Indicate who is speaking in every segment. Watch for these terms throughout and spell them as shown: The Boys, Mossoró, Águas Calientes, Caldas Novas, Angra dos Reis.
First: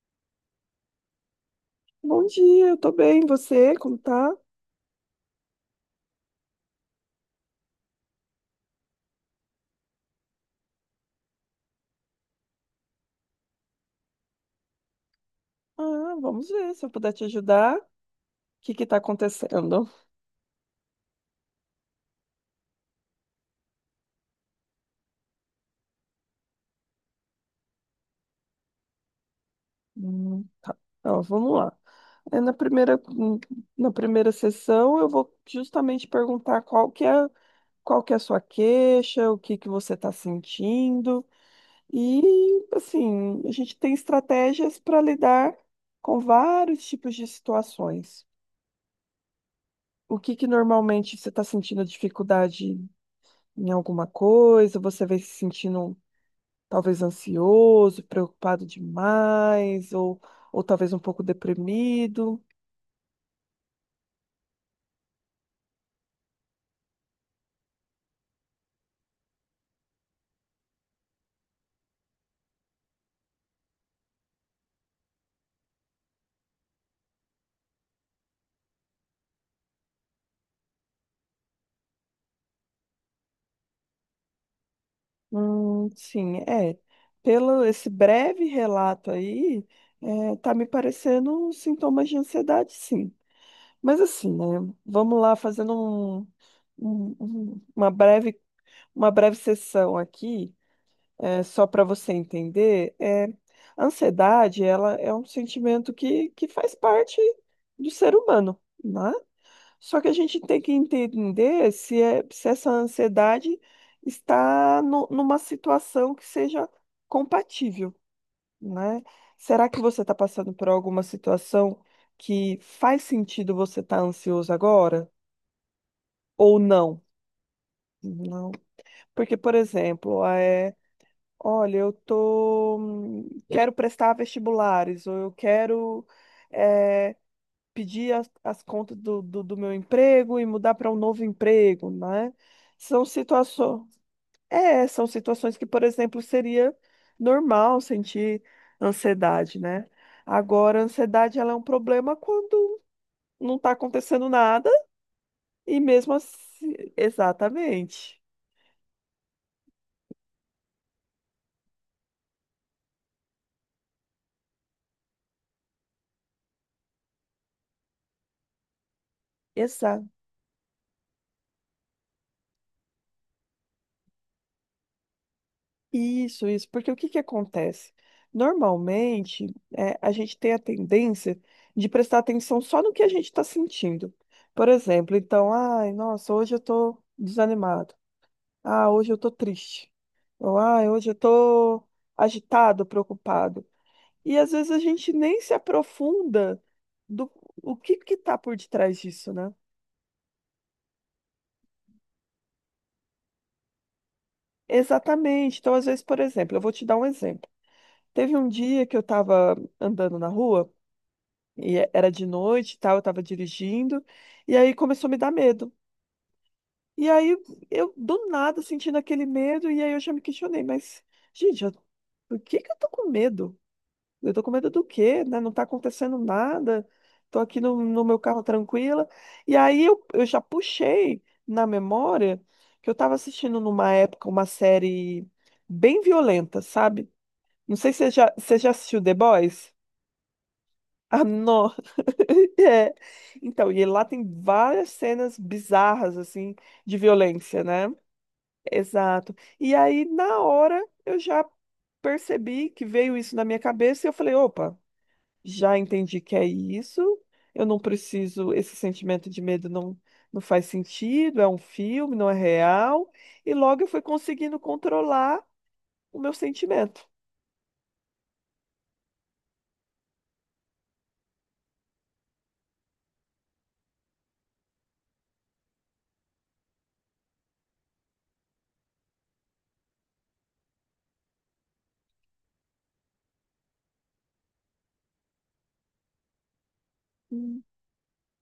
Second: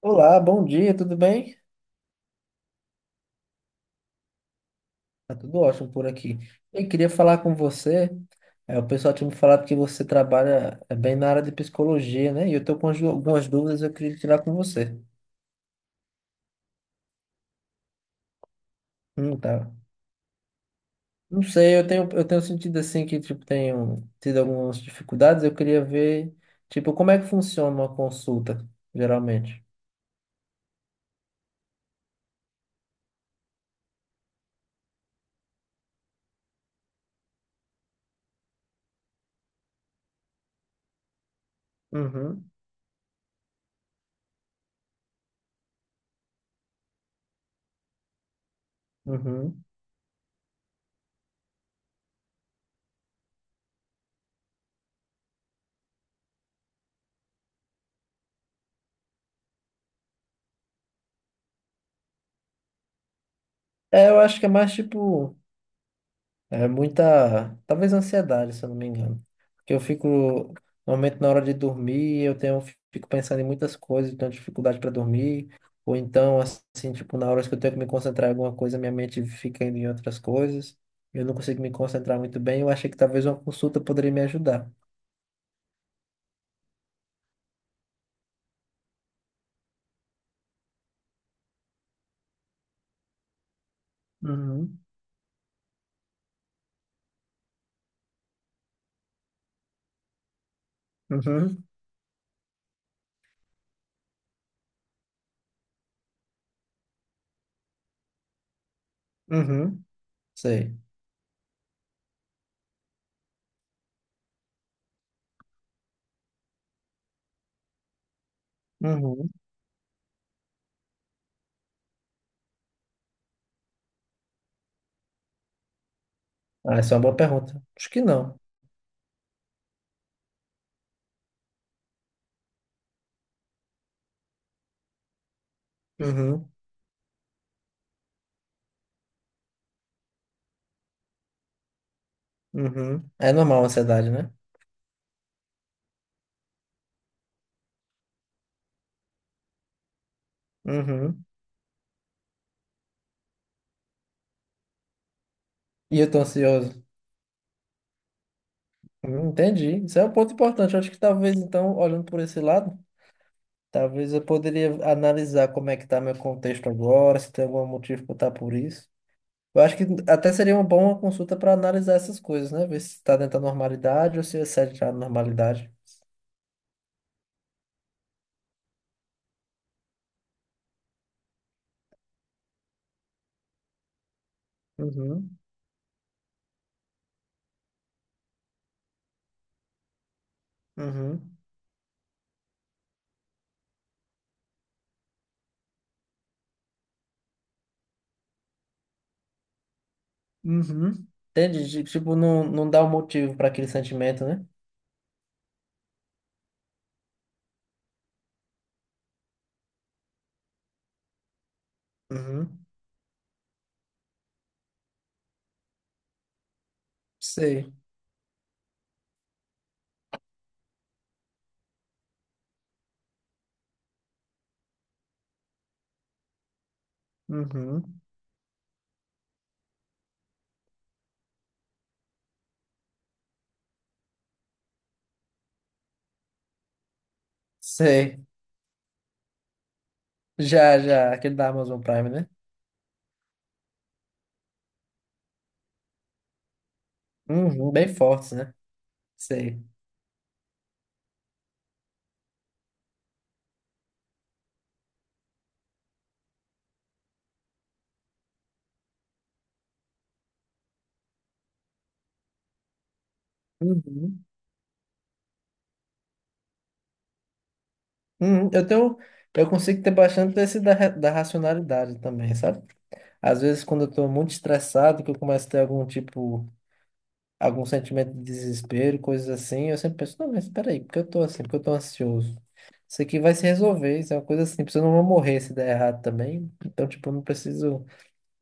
Speaker 1: Olá, bom dia, tudo bem?
Speaker 2: Bom dia, eu tô bem. Você, como tá?
Speaker 1: Tá tudo ótimo por aqui. Eu queria falar com você. O pessoal tinha me falado que você trabalha bem na área de psicologia, né? E eu tô com algumas dúvidas, eu queria tirar com você.
Speaker 2: Ah, vamos ver se eu puder te ajudar. O que que tá
Speaker 1: Tá.
Speaker 2: acontecendo?
Speaker 1: Não sei, eu tenho sentido assim que tipo tenho tido algumas dificuldades. Eu queria ver, tipo, como é que funciona uma consulta, geralmente.
Speaker 2: Hum. Então, vamos lá. É, na primeira, hum, na primeira sessão, eu vou justamente perguntar qual que é a sua queixa, o que que você está sentindo.
Speaker 1: Uhum,
Speaker 2: E, assim, a gente tem estratégias para lidar com vários tipos de situações.
Speaker 1: uhum.
Speaker 2: O que que normalmente você está sentindo dificuldade em alguma coisa? Você vem se sentindo talvez ansioso, preocupado demais, ou talvez um pouco deprimido.
Speaker 1: É, eu acho que é mais tipo. É muita, talvez ansiedade, se eu não me engano. Porque eu fico, normalmente na hora de dormir, eu tenho, fico pensando em muitas coisas, tenho dificuldade para dormir, ou então, assim, tipo, na hora que eu tenho que me concentrar em alguma coisa, minha mente fica indo em outras coisas, eu não consigo me concentrar muito bem, eu achei que talvez uma consulta poderia me ajudar.
Speaker 2: Sim, é. Pelo esse breve relato aí, tá me parecendo sintomas de ansiedade, sim. Mas assim, né?
Speaker 1: Uhum,
Speaker 2: Vamos lá fazendo um- um- uma breve, uma breve sessão aqui,
Speaker 1: uhum,
Speaker 2: só para você entender. A ansiedade, ela é um sentimento que faz parte do ser humano, né?
Speaker 1: uhum,
Speaker 2: Só que a gente tem que
Speaker 1: sei.
Speaker 2: entender se essa ansiedade está numa situação que seja compatível, né?
Speaker 1: Uhum.
Speaker 2: Será que você está passando por alguma situação que faz sentido você estar ansioso agora ou
Speaker 1: Ah, essa é uma
Speaker 2: não?
Speaker 1: boa pergunta. Acho que não.
Speaker 2: Não. Porque, por exemplo, olha, eu tô, quero prestar vestibulares ou eu quero
Speaker 1: Uhum,
Speaker 2: eh, pedir as contas do meu emprego e mudar para um novo emprego, né? São
Speaker 1: uhum. É normal a
Speaker 2: situações,
Speaker 1: ansiedade, né?
Speaker 2: são situações que, por exemplo, seria normal sentir ansiedade, né? Agora, a
Speaker 1: Uhum.
Speaker 2: ansiedade ela é um problema quando não está acontecendo nada e
Speaker 1: E eu
Speaker 2: mesmo
Speaker 1: tô
Speaker 2: assim,
Speaker 1: ansioso.
Speaker 2: exatamente.
Speaker 1: Entendi. Isso é um ponto importante. Eu acho que talvez, então, olhando por esse lado, talvez eu poderia analisar como é que está meu contexto agora, se tem algum motivo para estar por isso. Eu acho que até seria uma boa consulta para analisar essas coisas, né? Ver se está dentro da normalidade ou se excede a normalidade.
Speaker 2: Isso, porque o que que acontece? Normalmente, a gente tem a tendência de prestar atenção só no que a gente está sentindo. Por exemplo,
Speaker 1: Uhum,
Speaker 2: então, ai, nossa, hoje eu tô desanimado. Ah, hoje eu tô triste. Ou, ai, hoje eu
Speaker 1: uhum,
Speaker 2: tô agitado, preocupado. E às vezes a gente nem se aprofunda do o que que tá por detrás disso, né?
Speaker 1: uhum. Entendi. Tipo, não dá um motivo para aquele sentimento, né?
Speaker 2: Exatamente. Então, às vezes, por exemplo, eu vou te dar um exemplo. Teve um dia que eu estava andando na rua. E era de
Speaker 1: Uhum.
Speaker 2: noite e tal, eu tava dirigindo. E aí começou a me dar medo. E aí
Speaker 1: Sei.
Speaker 2: eu, do nada, sentindo aquele medo, e aí eu já me questionei, mas, gente, por que que eu tô com medo? Eu tô com medo do quê, né? Não tá acontecendo nada. Tô aqui no,
Speaker 1: Uhum.
Speaker 2: no meu carro tranquila. E aí eu já puxei na memória que eu tava assistindo numa época uma série bem violenta, sabe? Não sei se você
Speaker 1: Sei.
Speaker 2: já, você já assistiu The Boys.
Speaker 1: Já, já.
Speaker 2: Ah,
Speaker 1: Aquele da
Speaker 2: não.
Speaker 1: Amazon Prime, né?
Speaker 2: É. Então, e lá tem várias cenas bizarras, assim, de violência,
Speaker 1: Uhum.
Speaker 2: né?
Speaker 1: Bem fortes, né?
Speaker 2: Exato.
Speaker 1: Sei.
Speaker 2: E aí, na hora, eu já percebi que veio isso na minha cabeça e eu falei: opa, já entendi que é isso, eu não preciso, esse sentimento de medo não, não faz sentido, é um filme, não é real. E logo eu fui
Speaker 1: Uhum.
Speaker 2: conseguindo controlar o meu sentimento.
Speaker 1: Eu tenho, eu consigo ter bastante desse da racionalidade também, sabe? Às vezes, quando eu estou muito estressado, que eu começo a ter algum tipo, algum sentimento de desespero, coisas assim, eu sempre penso, não, mas espera aí, por que eu tô assim? Por que eu tô ansioso? Isso aqui vai se resolver, isso é uma coisa simples, eu não vou morrer se der errado também, então, tipo, eu não preciso...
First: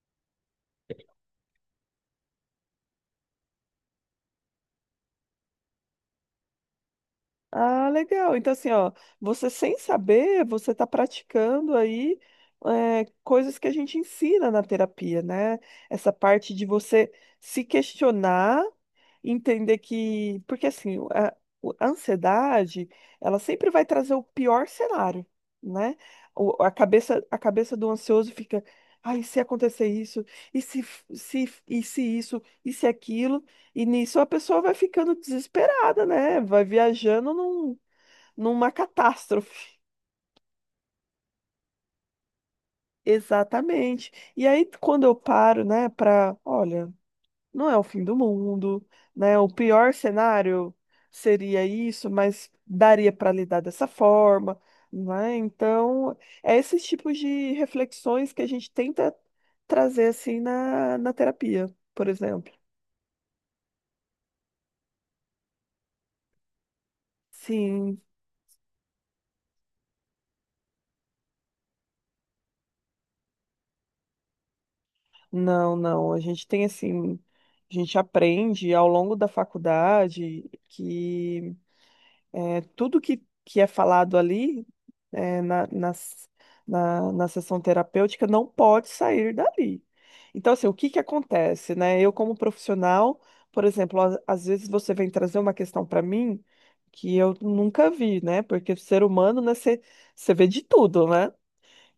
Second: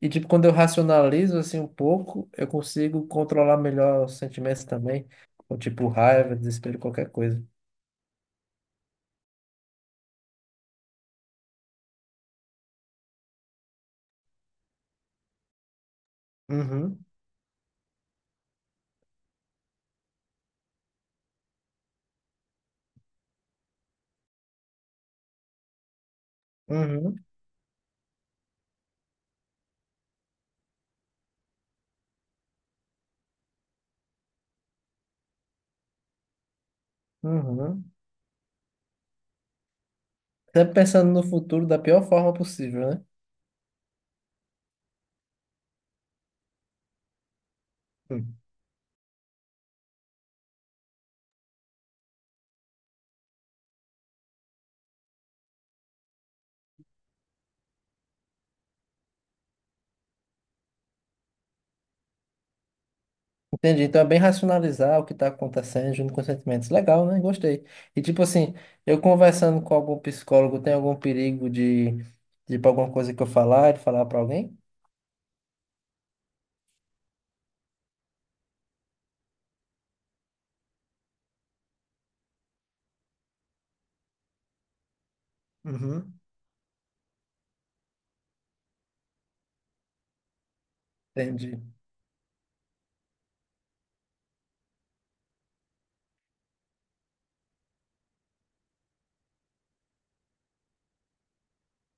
Speaker 1: E, tipo, quando eu racionalizo, assim, um pouco, eu consigo controlar melhor os sentimentos também, ou, tipo, raiva, desespero, qualquer coisa.
Speaker 2: Ah, legal. Então, assim, ó, você sem saber, você está praticando aí coisas que a gente ensina na terapia, né? Essa parte de
Speaker 1: Uhum,
Speaker 2: você se questionar, entender que. Porque, assim, a ansiedade, ela sempre vai trazer o pior cenário, né? O- a
Speaker 1: uhum,
Speaker 2: cabeça, a cabeça do ansioso fica. Ai, e se acontecer isso, e se isso, e se aquilo. E nisso a pessoa vai ficando desesperada, né? Vai viajando
Speaker 1: uhum.
Speaker 2: numa catástrofe.
Speaker 1: Sempre pensando no futuro da pior forma possível, né?
Speaker 2: Exatamente. E aí, quando eu paro, né, para, olha, não é o fim do
Speaker 1: Hum.
Speaker 2: mundo, né? O pior cenário seria isso, mas daria para lidar dessa forma, né? Então, é esses tipos de reflexões que a gente tenta trazer assim na terapia, por exemplo.
Speaker 1: Entendi. Então é bem racionalizar o que está acontecendo junto com os sentimentos. Legal, né? Gostei.
Speaker 2: Sim.
Speaker 1: E tipo assim, eu conversando com algum psicólogo, tem algum perigo de ir pra alguma coisa que eu falar, de falar para alguém?
Speaker 2: Não, não. A gente tem assim, a gente aprende ao longo da faculdade que tudo que é falado ali é, na,
Speaker 1: Uhum.
Speaker 2: nas- na sessão terapêutica não pode sair dali. Então, assim, o que que
Speaker 1: Entendi.
Speaker 2: acontece, né? Eu, como profissional, por exemplo, às vezes você vem trazer uma questão para mim que eu nunca vi, né? Porque ser humano, né, você vê de tudo, né?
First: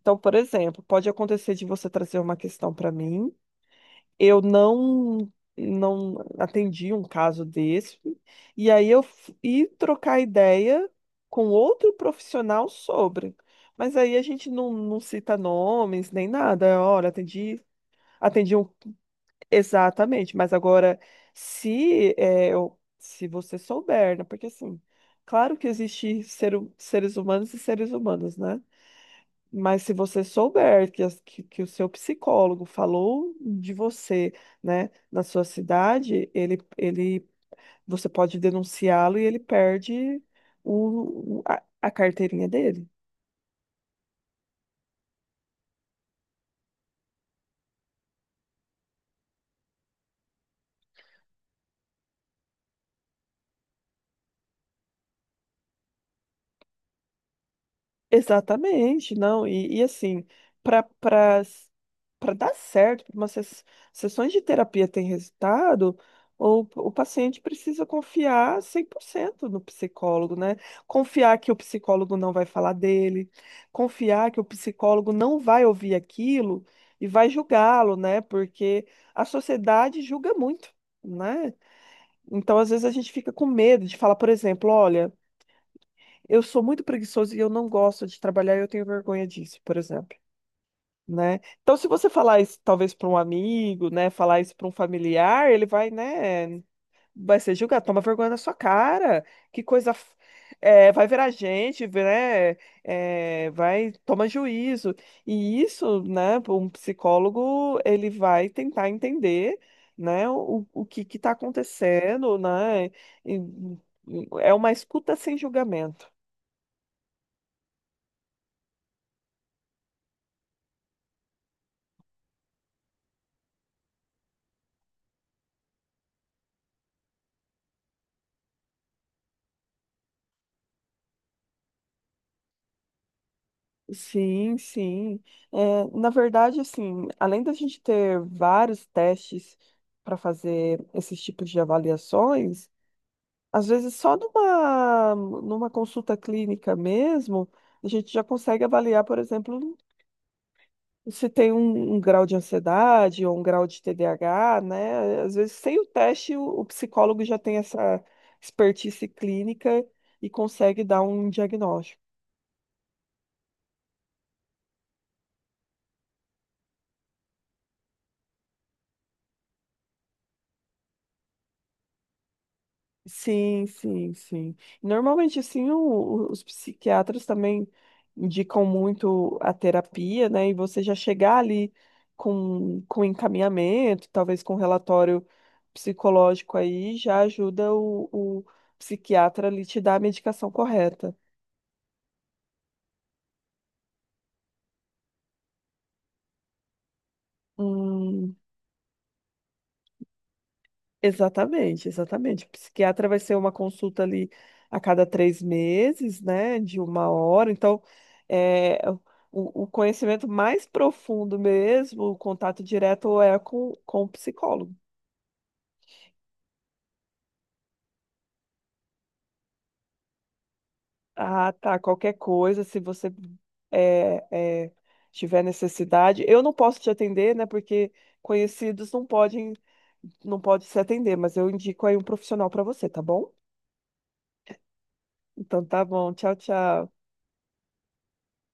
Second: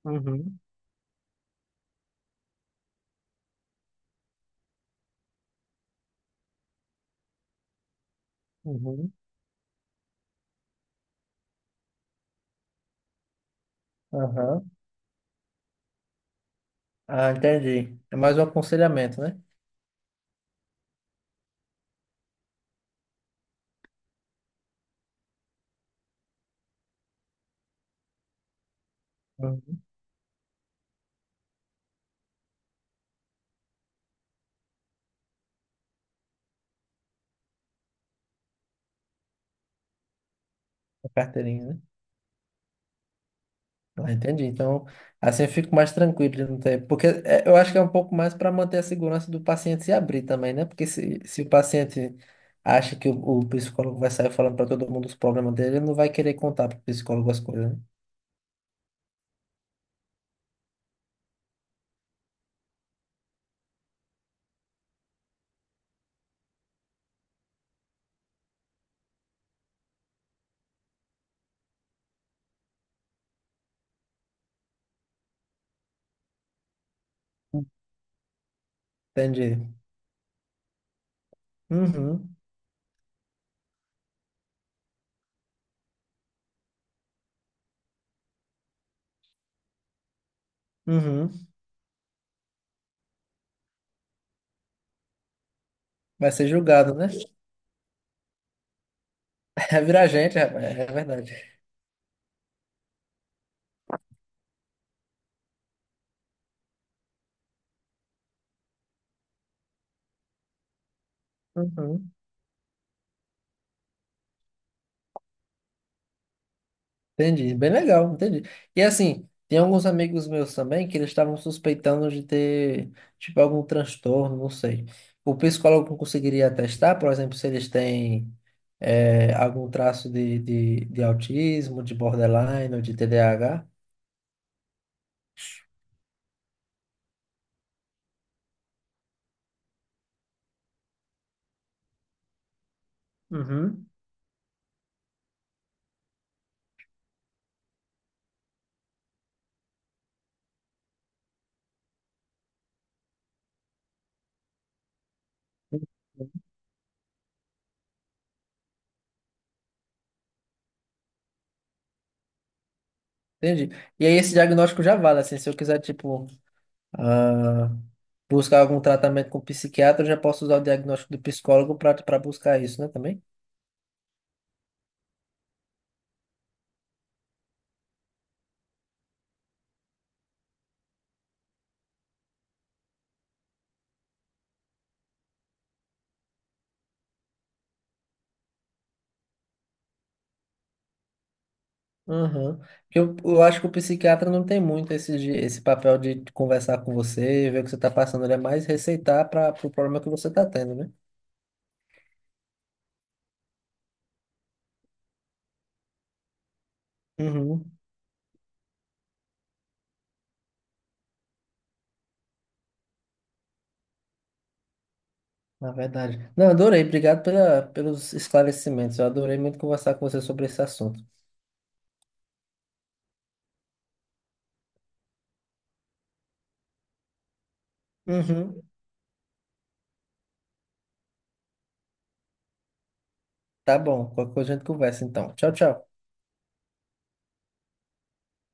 Speaker 2: Então, por
Speaker 1: Uhum,
Speaker 2: exemplo, pode acontecer de você trazer uma questão para mim eu não atendi um caso desse. E aí eu
Speaker 1: uhum.
Speaker 2: fui trocar ideia com outro profissional sobre. Mas aí a gente
Speaker 1: Aham.
Speaker 2: não cita nomes nem nada. Olha,
Speaker 1: Ah,
Speaker 2: atendi,
Speaker 1: entendi. É mais um
Speaker 2: atendi um
Speaker 1: aconselhamento, né?
Speaker 2: exatamente, mas agora se é, eu- se você souber, né? Porque assim, claro que existe seres humanos e seres humanos, né?
Speaker 1: Uhum.
Speaker 2: Mas se você souber que o seu psicólogo falou de você, né, na sua cidade, você pode denunciá-lo e ele perde
Speaker 1: Uma
Speaker 2: o, o- a,
Speaker 1: carteirinha, né?
Speaker 2: a carteirinha dele.
Speaker 1: Ah, entendi. Então, assim eu fico mais tranquilo, de não ter... porque é, eu acho que é um pouco mais para manter a segurança do paciente se abrir também, né? Porque se o paciente acha que o psicólogo vai sair falando para todo mundo os problemas dele, ele não vai querer contar para o psicólogo as coisas, né?
Speaker 2: Exatamente, não. E assim, para para para dar certo, para umas sessões de terapia ter resultado, o paciente precisa confiar 100% no psicólogo, né? Confiar que o psicólogo não vai falar dele, confiar que o psicólogo não vai ouvir aquilo e vai julgá-lo, né? Porque a
Speaker 1: Entendi.
Speaker 2: sociedade julga muito, né?
Speaker 1: Uhum,
Speaker 2: Então, às vezes, a gente fica com medo de falar, por exemplo, olha. Eu sou muito preguiçoso e eu não gosto de trabalhar e eu tenho vergonha disso, por exemplo, né?
Speaker 1: uhum.
Speaker 2: Então, se você falar isso talvez para um amigo, né, falar isso para um familiar, ele vai,
Speaker 1: Vai ser
Speaker 2: né,
Speaker 1: julgado, né?
Speaker 2: vai ser julgado, toma vergonha na sua cara, que
Speaker 1: Vai
Speaker 2: coisa,
Speaker 1: virar gente, rapaz, é
Speaker 2: vai virar
Speaker 1: verdade.
Speaker 2: gente, né, vai, toma juízo. E isso, né, um psicólogo, ele vai tentar entender, né, o que que está
Speaker 1: Uhum.
Speaker 2: acontecendo, né, e- é uma escuta sem julgamento.
Speaker 1: Entendi, bem legal, entendi. E assim, tem alguns amigos meus também que eles estavam suspeitando de ter, tipo, algum transtorno, não sei. O psicólogo conseguiria atestar, por exemplo, se eles têm algum traço de autismo, de borderline ou de TDAH?
Speaker 2: Sim, sim. É, na verdade, assim, além da gente ter vários testes para fazer esses tipos de avaliações, às
Speaker 1: Uhum.
Speaker 2: vezes só numa consulta clínica mesmo, a gente já consegue avaliar, por exemplo, se tem um grau de ansiedade ou um grau de TDAH, né? Às vezes, sem o teste, o psicólogo já tem essa expertise clínica e consegue dar um diagnóstico.
Speaker 1: Entendi. E aí esse diagnóstico já vale, assim, se eu quiser, tipo, ah, buscar algum tratamento com psiquiatra, eu já posso usar o diagnóstico do psicólogo para buscar isso, né, também?
Speaker 2: Sim, sim, sim. Normalmente, assim, os psiquiatras também indicam muito a terapia, né? E você já chegar ali com encaminhamento, talvez com relatório psicológico aí, já ajuda o psiquiatra ali te dar a medicação correta.
Speaker 1: Aham. Porque eu acho que o psiquiatra não tem muito esse, esse papel de conversar com você, ver o que você está passando, ele
Speaker 2: Hum,
Speaker 1: é mais receitar para o problema que você está tendo, né?
Speaker 2: Exatamente, exatamente. O psiquiatra vai ser uma consulta ali a cada 3 meses, né, de uma hora.
Speaker 1: Uhum,
Speaker 2: Então, é, o conhecimento mais profundo mesmo, o contato direto é com o psicólogo.
Speaker 1: na verdade. Não, adorei, obrigado pela, pelos esclarecimentos. Eu adorei muito conversar com você sobre esse assunto.
Speaker 2: Ah, tá. Qualquer coisa, se você é, é, tiver necessidade, eu não posso te atender, né, porque
Speaker 1: Uhum.
Speaker 2: conhecidos não podem, não pode se atender, mas eu indico aí um profissional para você, tá bom?
Speaker 1: Tá bom, qualquer coisa a gente conversa então. Tchau,
Speaker 2: Então, tá
Speaker 1: tchau.
Speaker 2: bom. Tchau, tchau.